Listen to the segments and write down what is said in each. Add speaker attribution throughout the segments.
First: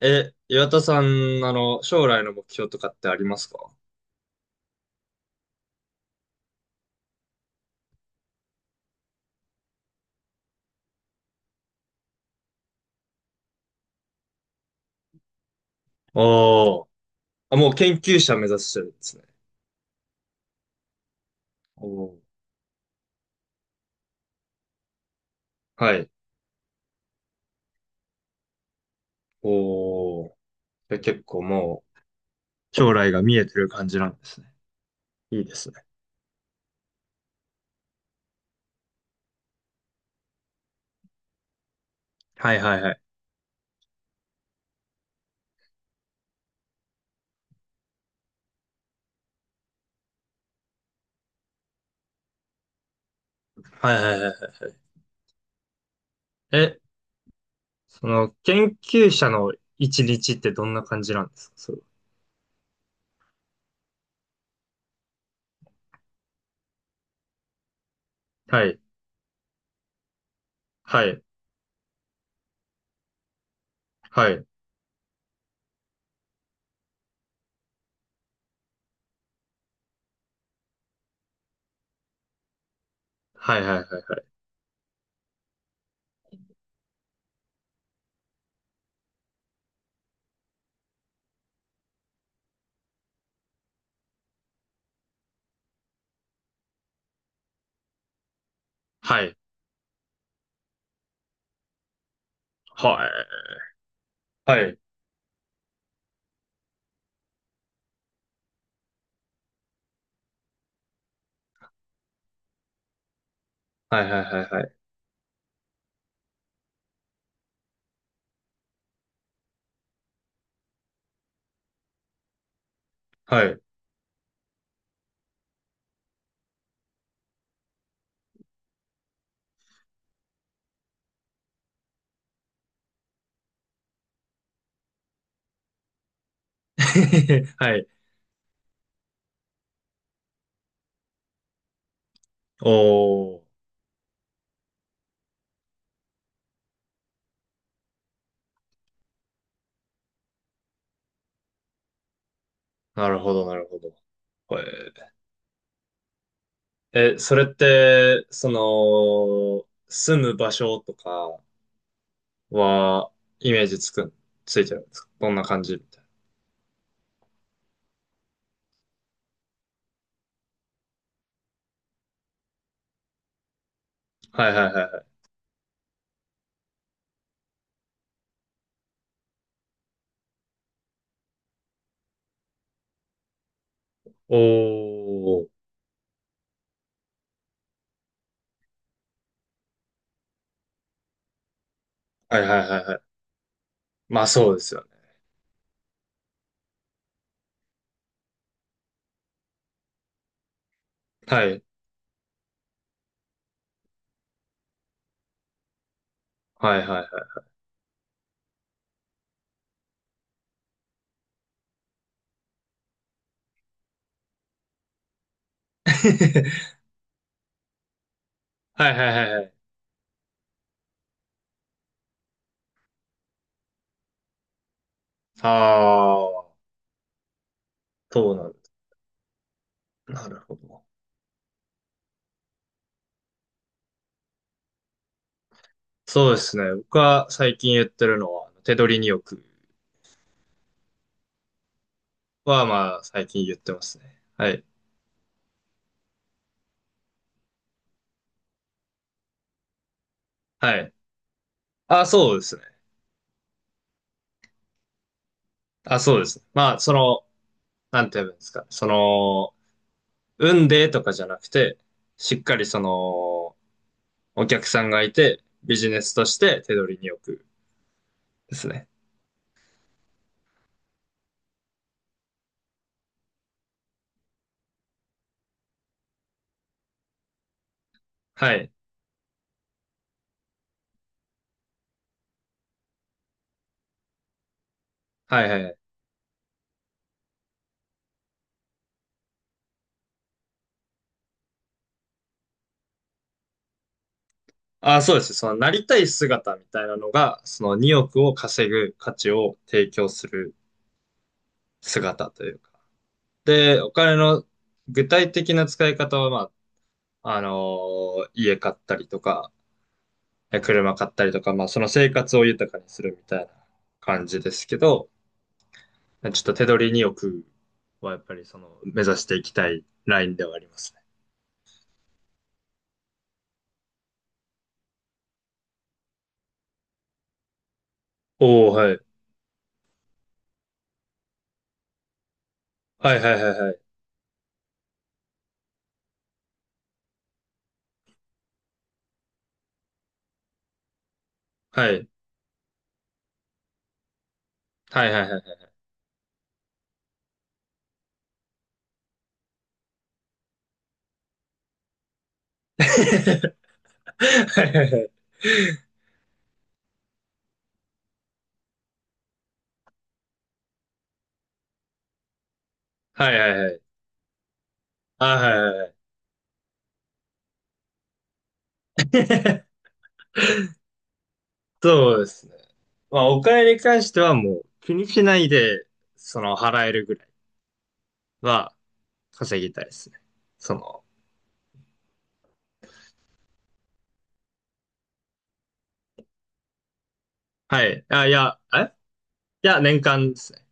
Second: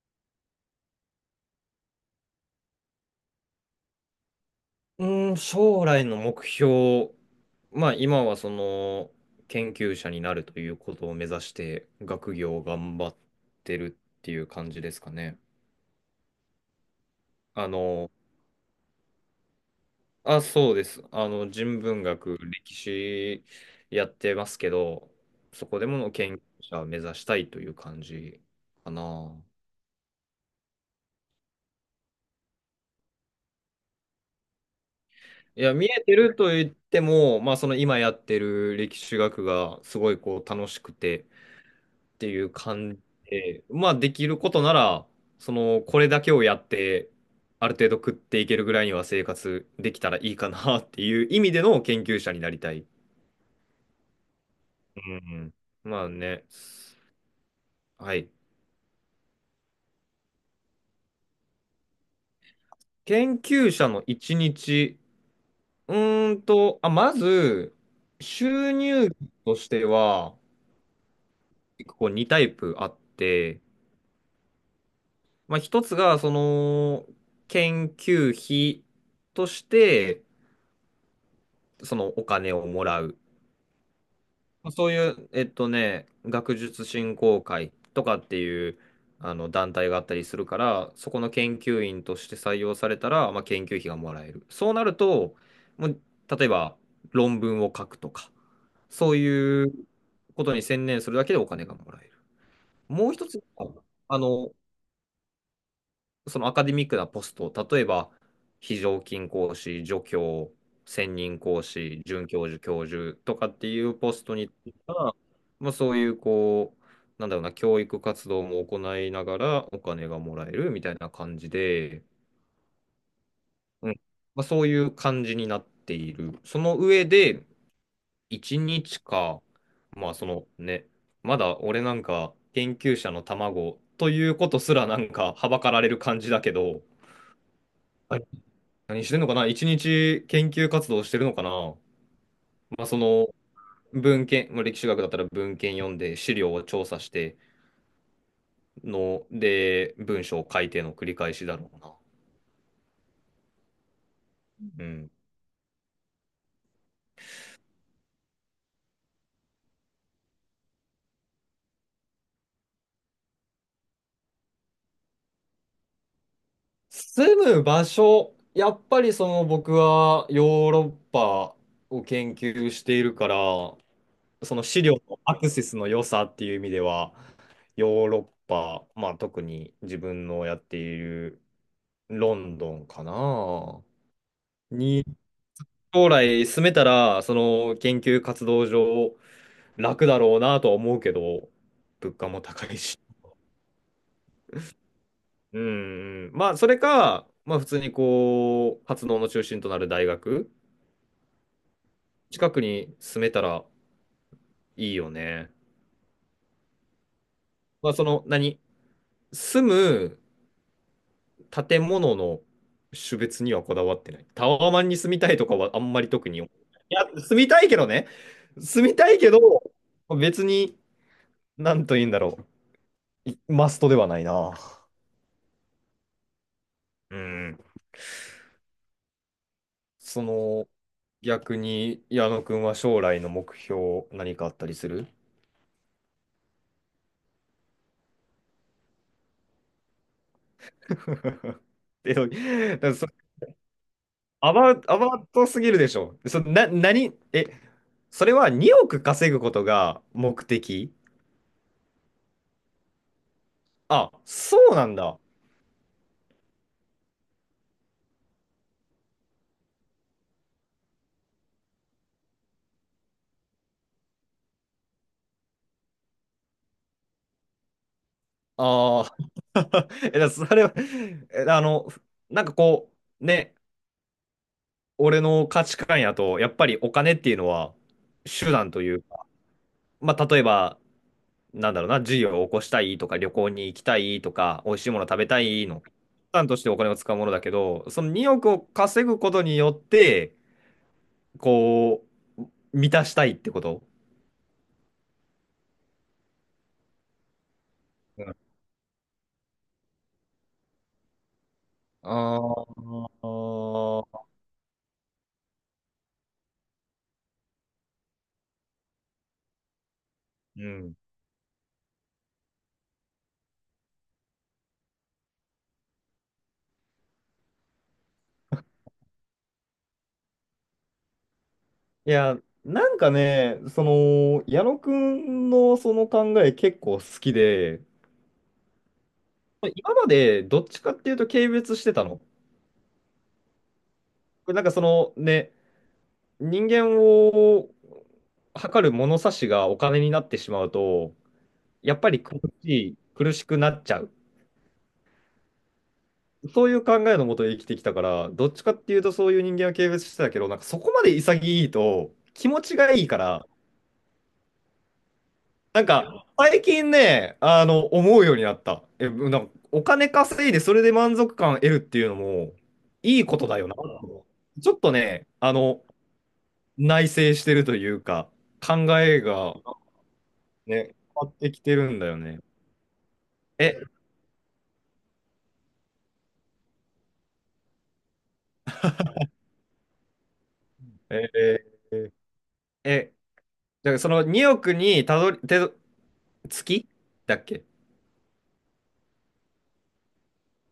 Speaker 1: 岩田さん、将来の目標とかってありますか？
Speaker 2: う将来の目標、まあ今はその研究者になるということを目指して学業を頑張ってるっていう感じですかね。
Speaker 1: おー。あ、
Speaker 2: あ
Speaker 1: もう研
Speaker 2: の、
Speaker 1: 究者目指してるんですね。
Speaker 2: あ、そうです。人文
Speaker 1: おー。
Speaker 2: 学、歴史やってますけど、そこで
Speaker 1: は
Speaker 2: も
Speaker 1: い。
Speaker 2: の研究者を目指したいという感じかな。
Speaker 1: おー。で結構もう、将来が見えてる感じなんですね。いいで
Speaker 2: い
Speaker 1: す
Speaker 2: や、
Speaker 1: ね。
Speaker 2: 見えてると言っても、まあその今やってる歴史学がすごいこう楽しくて、っていう
Speaker 1: はいはいは
Speaker 2: 感
Speaker 1: い。
Speaker 2: じで、まあできることなら、その、これだけをやって、ある程度食っていけるぐらいには生活できたらいいかなっていう意味での研究者になりたい。
Speaker 1: はいはいはいはい。
Speaker 2: うんうん。まあね、
Speaker 1: え、
Speaker 2: はい。
Speaker 1: 研究者の一日ってどんな感じなんですか、それ
Speaker 2: 研究者の一日、あ、まず、
Speaker 1: は？は
Speaker 2: 収
Speaker 1: い。
Speaker 2: 入としては、
Speaker 1: はい。
Speaker 2: 結構2タイプあって、
Speaker 1: はい。
Speaker 2: まあ一つが、その、研究費として、そのお金をもらう。
Speaker 1: はいはいはい。
Speaker 2: そういう、学術振興会とかっていうあの団体があったりするから、そこの研究員として採用されたら、まあ、研究費がもらえる。そうなると、もう例えば論文を書くとか、そう
Speaker 1: はい。
Speaker 2: いうことに専念するだけでお金がもらえる。
Speaker 1: は
Speaker 2: も
Speaker 1: い。
Speaker 2: う一つ、あの、
Speaker 1: はい。
Speaker 2: そのアカデミックなポスト、例えば、非常勤講師、助教、専任講師、准教授、教授とかっていう
Speaker 1: はい
Speaker 2: ポ
Speaker 1: は
Speaker 2: ス
Speaker 1: い
Speaker 2: ト
Speaker 1: は
Speaker 2: に
Speaker 1: い
Speaker 2: つ
Speaker 1: は
Speaker 2: い
Speaker 1: い。
Speaker 2: ては、まあ、そういう、こう、なんだろうな、教育活動も行いながらお金がもらえるみたいな感じで、
Speaker 1: はい。
Speaker 2: うん、まあ、そういう感じになっている。その上で、1日か、まあ、そのね、まだ俺なんか研究者の卵ということすらなんかはばかられる感じだけど、
Speaker 1: はい。
Speaker 2: 何してんのかな、一日研究活動してるのかな。 まあ、その
Speaker 1: おー。
Speaker 2: 文献、まあ、歴史学だったら文献読んで資料を調査しての、で、文章を書いての繰り返しだろうな。
Speaker 1: なるほど、なるほど。こ
Speaker 2: う
Speaker 1: れ
Speaker 2: ん。
Speaker 1: え、それって、住む場所とかは、イメージつくん、ついてるんですか？どんな感じみたい
Speaker 2: 住む場所、やっぱりその僕はヨーロッパを研究しているから、
Speaker 1: な。はい
Speaker 2: そ
Speaker 1: は
Speaker 2: の
Speaker 1: いはい
Speaker 2: 資料
Speaker 1: は
Speaker 2: の
Speaker 1: い。
Speaker 2: アクセスの良さっていう意味では、ヨーロッパ、まあ特に自分のやっているロンドンかな。
Speaker 1: お
Speaker 2: に
Speaker 1: ー。
Speaker 2: 将来進めたら、その研究活動上楽だろうなとは思うけど、物価
Speaker 1: は
Speaker 2: も
Speaker 1: いは
Speaker 2: 高
Speaker 1: い
Speaker 2: い
Speaker 1: はいは
Speaker 2: し。
Speaker 1: い。まあそうですよね。
Speaker 2: うん、うん。まあ、それか、まあ、普通にこう、活動の中心となる大学、
Speaker 1: はい。
Speaker 2: 近くに住めたらいいよね。
Speaker 1: はいはいはい。
Speaker 2: まあ、その、何、住む建物の種別にはこだわってない。タワマンに住みたいとかはあんまり特に思う。いや、住みたいけどね。住
Speaker 1: はい
Speaker 2: み
Speaker 1: は
Speaker 2: た
Speaker 1: い
Speaker 2: い
Speaker 1: は
Speaker 2: け
Speaker 1: い
Speaker 2: ど、
Speaker 1: はい。
Speaker 2: 別に、なんと言うんだろう。マストではないな。
Speaker 1: ああ、
Speaker 2: うん。
Speaker 1: そうなんだ。
Speaker 2: そ
Speaker 1: なるほ
Speaker 2: の、
Speaker 1: ど。
Speaker 2: 逆に矢野くんは将来の目標何かあったりする？
Speaker 1: そうですね。僕は最近言ってるのは、手取りによく
Speaker 2: え、
Speaker 1: は
Speaker 2: だから
Speaker 1: まあ
Speaker 2: そ
Speaker 1: 最近言ってますね。は
Speaker 2: ア
Speaker 1: い。
Speaker 2: バウトすぎるでしょ。そ、な、何、え、それは2億稼ぐことが目
Speaker 1: はい。
Speaker 2: 的？
Speaker 1: あ、そうですね。
Speaker 2: あ、そうなんだ。
Speaker 1: あ、そうです。まあ、なんて言えばいいんですか。運でとかじゃなくて、しっかりお客さんがいて、ビジネスとして手取りに置くですね。
Speaker 2: ああ。え、それは、え、なんかこう、ね、俺の価値観やと、やっぱりお金っていうのは手
Speaker 1: は
Speaker 2: 段
Speaker 1: い。
Speaker 2: というか、まあ、例えば、なんだろうな、事業を起こしたいとか、旅行に行きたいとか、美味しいもの食べた
Speaker 1: はいはい
Speaker 2: い
Speaker 1: はい。
Speaker 2: の、手段としてお金を使うものだけど、その2億を稼ぐことによって、こう、満たしたいってこと？
Speaker 1: あ、そうです。なりたい姿みたいなのが、その2億
Speaker 2: う
Speaker 1: を
Speaker 2: ん。
Speaker 1: 稼ぐ価値を提供する
Speaker 2: あ
Speaker 1: 姿というか。
Speaker 2: ー
Speaker 1: で、お金
Speaker 2: あ。
Speaker 1: の具体的な使い方は、まあ、家買ったりとか、
Speaker 2: う
Speaker 1: 車
Speaker 2: ん。
Speaker 1: 買ったりとか、まあ、その生活を豊かにするみたいな感じですけど、ちょっと手取り2億はやっぱりその目指していきたいラインではありますね。
Speaker 2: いや、なんかね、その、矢野くんのその考え結構好きで、
Speaker 1: おお、はい。
Speaker 2: 今までどっちかっていうと軽蔑してたの。
Speaker 1: はいはいはいはい。
Speaker 2: なんかそのね、人間を測る物差しがお金になってしまうと、
Speaker 1: は
Speaker 2: やっ
Speaker 1: い。
Speaker 2: ぱり苦しくなっちゃう。
Speaker 1: はいはいはいは
Speaker 2: そういう考えのもと生きてきたから、どっちかっていうとそういう人間は軽蔑してたけど、なんかそこまで潔いと気持ちがいいから、
Speaker 1: い。
Speaker 2: なんか最近ね、思うようになった。え、なんかお金稼いでそれで満足感得るっていうのもいい
Speaker 1: は
Speaker 2: こ
Speaker 1: いは
Speaker 2: と
Speaker 1: いは
Speaker 2: だ
Speaker 1: い
Speaker 2: よ
Speaker 1: は
Speaker 2: な。
Speaker 1: い。
Speaker 2: ちょっと
Speaker 1: あ、
Speaker 2: ね、
Speaker 1: はいはいはい。
Speaker 2: 内省してるというか、考えが ね、変わってきてるんだ
Speaker 1: そ
Speaker 2: よ
Speaker 1: うで
Speaker 2: ね。
Speaker 1: すね。まあ、お金に
Speaker 2: え、
Speaker 1: 関してはもう気にしないで、その払えるぐらいは稼ぎたいですね。その、
Speaker 2: えーえ、だからその2億にたどり、てど月だっけ？
Speaker 1: はい。あ、いや、いや、年間ですね。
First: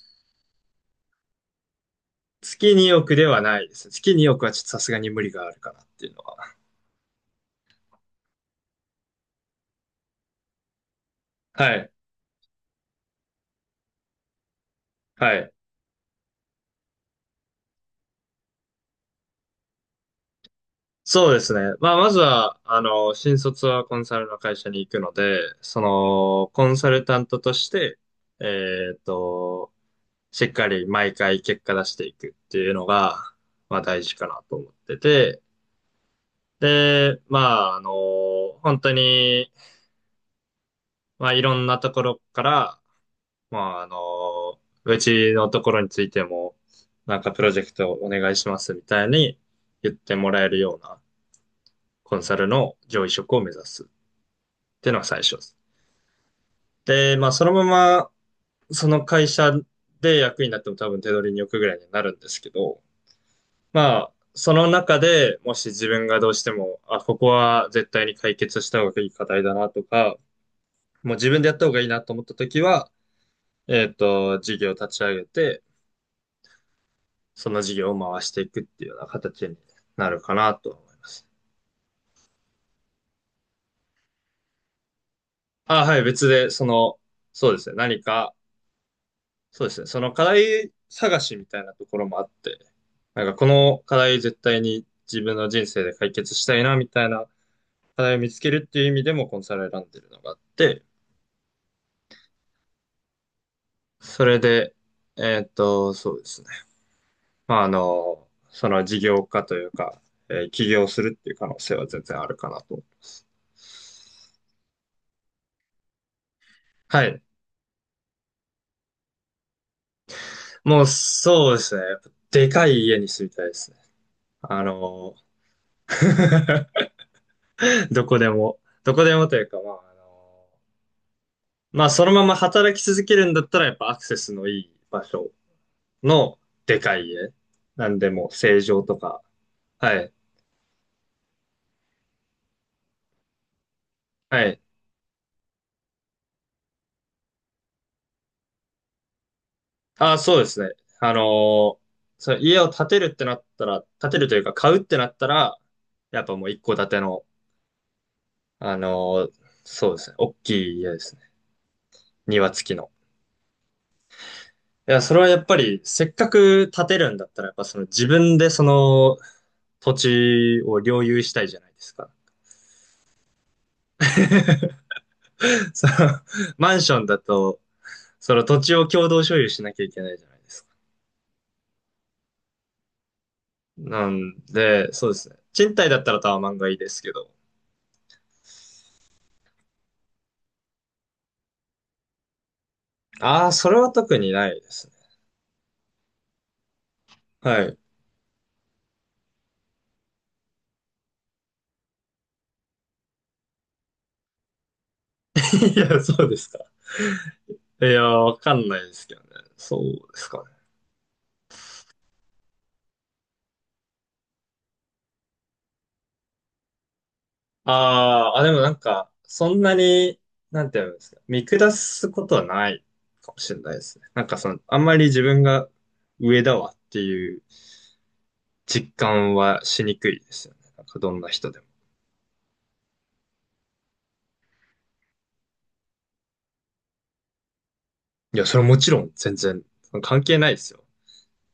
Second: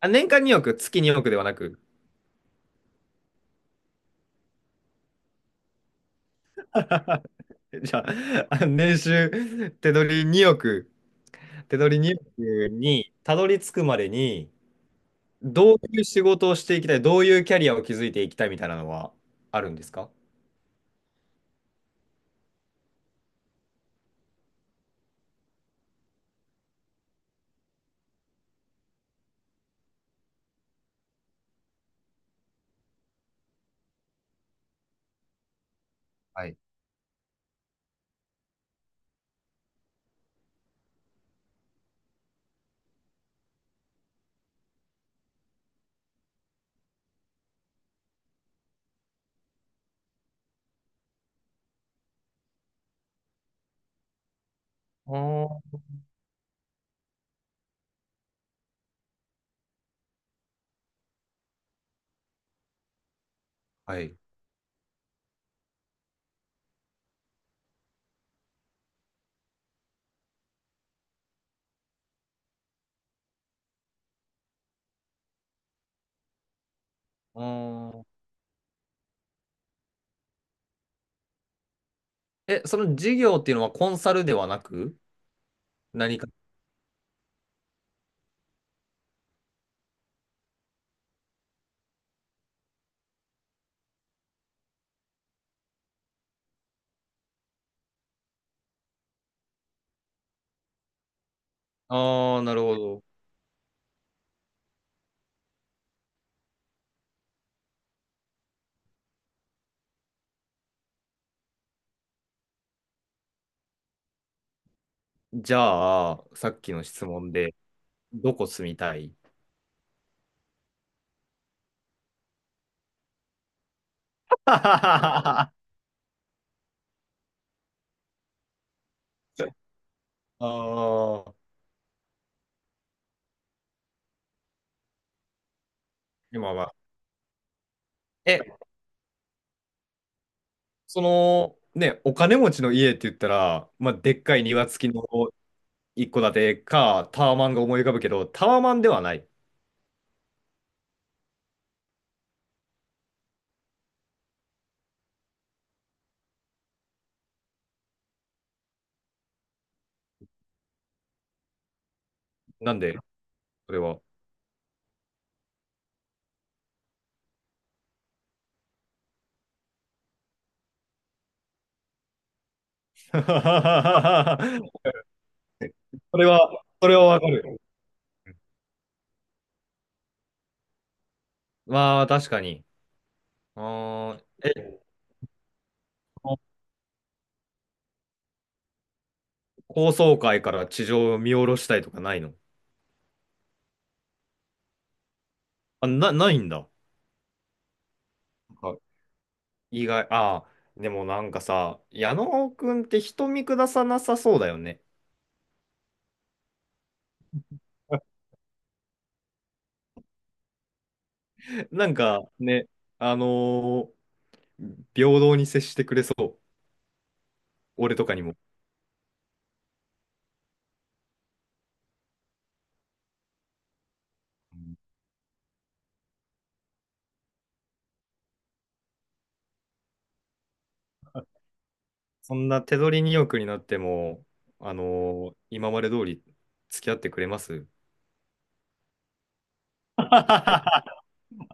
Speaker 2: あ、年間2億、月2億ではなく。
Speaker 1: 月2億ではないです。月2億はちょっとさすがに無理があるかなっていうのは。
Speaker 2: じゃあ、あ年収、手取り2億、
Speaker 1: は
Speaker 2: 手
Speaker 1: い。
Speaker 2: 取り2億にたどり着くまでに、
Speaker 1: はい。
Speaker 2: どういう仕事をしていきたい、どういうキャリアを築いていきたいみたいなのはあるんですか？
Speaker 1: そうですね。まあ、まずは、新卒はコンサルの会社に行くので、コンサルタントとして、えっと、しっかり毎回結果出していくっていうのが、まあ大事かなと思ってて、
Speaker 2: はい。
Speaker 1: で、まあ、本当に、まあいろんなところから、まあうちのところについても、なんかプロジェクトお願いしますみたいに言ってもらえるようなコンサルの上位職を目指す、っていうのが
Speaker 2: あ
Speaker 1: 最初です。
Speaker 2: ー。
Speaker 1: で、まあ、そのまま、その会社で役員になっても多分手取りに置くぐらいになるんですけど、ま
Speaker 2: は
Speaker 1: あ、
Speaker 2: い。
Speaker 1: その中でもし自分がどうしても、あ、ここは絶対に解決した方がいい課題だなとか、もう自分でやった方がいいなと思った時は、事業を立ち上げて、
Speaker 2: あ
Speaker 1: その事業を
Speaker 2: ー。
Speaker 1: 回していくっていうような形になるかなと思います。
Speaker 2: え、その事業っていうのはコンサルではなく、
Speaker 1: あ、はい、
Speaker 2: 何
Speaker 1: 別
Speaker 2: か。
Speaker 1: で、そうですね、何かそうですね。その課題探しみたいなところもあって、なんかこの課題絶対に自分の人生で解決したいなみたいな課題を見つけるっていう意味でもコンサルを選んでるのがあって、
Speaker 2: ああ、なるほど。
Speaker 1: それで、そうですね。まあ、その事業化というか、起業するっていう可能性は全然あるかなと思います。
Speaker 2: じゃあ、さっきの
Speaker 1: は
Speaker 2: 質
Speaker 1: い。
Speaker 2: 問で、どこ住みたい？
Speaker 1: もうそうですね。やっぱでかい家に住みたいですね。あの、
Speaker 2: あ
Speaker 1: どこでも、どこでもというか、まあ、
Speaker 2: あ、
Speaker 1: まあ、そのまま働き続けるんだったら、やっぱアクセスのいい場所の
Speaker 2: 今は。
Speaker 1: でかい家。なんでも、
Speaker 2: え、
Speaker 1: 正常とか。はい。
Speaker 2: その、ね、お金持ちの家って言ったら、まあ、でっかい
Speaker 1: はい。
Speaker 2: 庭付きの一戸建てか、タワマンが思い浮かぶけど、タワマンではない。
Speaker 1: あ、そうですね。あのーその家を建てるってなったら、建てるというか買うってなったら、やっぱもう一戸建ての、あのーそうですね。大きい家ですね。庭付き
Speaker 2: なん
Speaker 1: の。
Speaker 2: で、それは。
Speaker 1: いや、それはやっぱり、せっかく建てるんだったら、やっぱその自分でその土地を領有したいじゃないですか。その
Speaker 2: それは、
Speaker 1: マン
Speaker 2: そ
Speaker 1: シ
Speaker 2: れ
Speaker 1: ョン
Speaker 2: は
Speaker 1: だ
Speaker 2: わか
Speaker 1: と、
Speaker 2: る。
Speaker 1: その土地を共同所有しなきゃいけないじゃないですか。
Speaker 2: まあ、確かに。
Speaker 1: な
Speaker 2: ああ、
Speaker 1: ん
Speaker 2: え、
Speaker 1: で、そうですね。賃貸だったらタワマンがいいですけど。
Speaker 2: 高層階から地上を見下ろしたいとかないの？
Speaker 1: ああ、それは特にないですね。
Speaker 2: あ、な、ないんだ。
Speaker 1: はい。
Speaker 2: 意外。ああ、でもなんかさ、矢野くんって人見下さなさそうだよね。
Speaker 1: いや、そうですか。いや、わかんないですけどね。そうですかね。
Speaker 2: なんかね、あのー平等に接してくれそう。俺とかに
Speaker 1: あ
Speaker 2: も。
Speaker 1: あ、あ、でもなんか、そんなに、なんていうんですか、見下すことはないかもしれないですね。なんか
Speaker 2: う
Speaker 1: あ
Speaker 2: ん。
Speaker 1: んまり自分が上だわっていう実感はしにくいですよね。なんかどんな人でも。
Speaker 2: そんな手取りによくになっても、あの今まで通り付き合ってくれます？
Speaker 1: いや、それはもちろん全然 関係ないですよ。
Speaker 2: あ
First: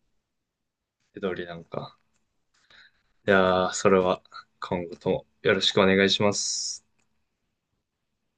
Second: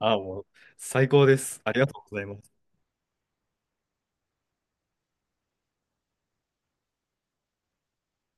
Speaker 2: あ、もう最
Speaker 1: 手
Speaker 2: 高で
Speaker 1: 取りな
Speaker 2: す。
Speaker 1: ん
Speaker 2: ありが
Speaker 1: か。
Speaker 2: とうございます。
Speaker 1: いやー、それは今後ともよろしくお願いします。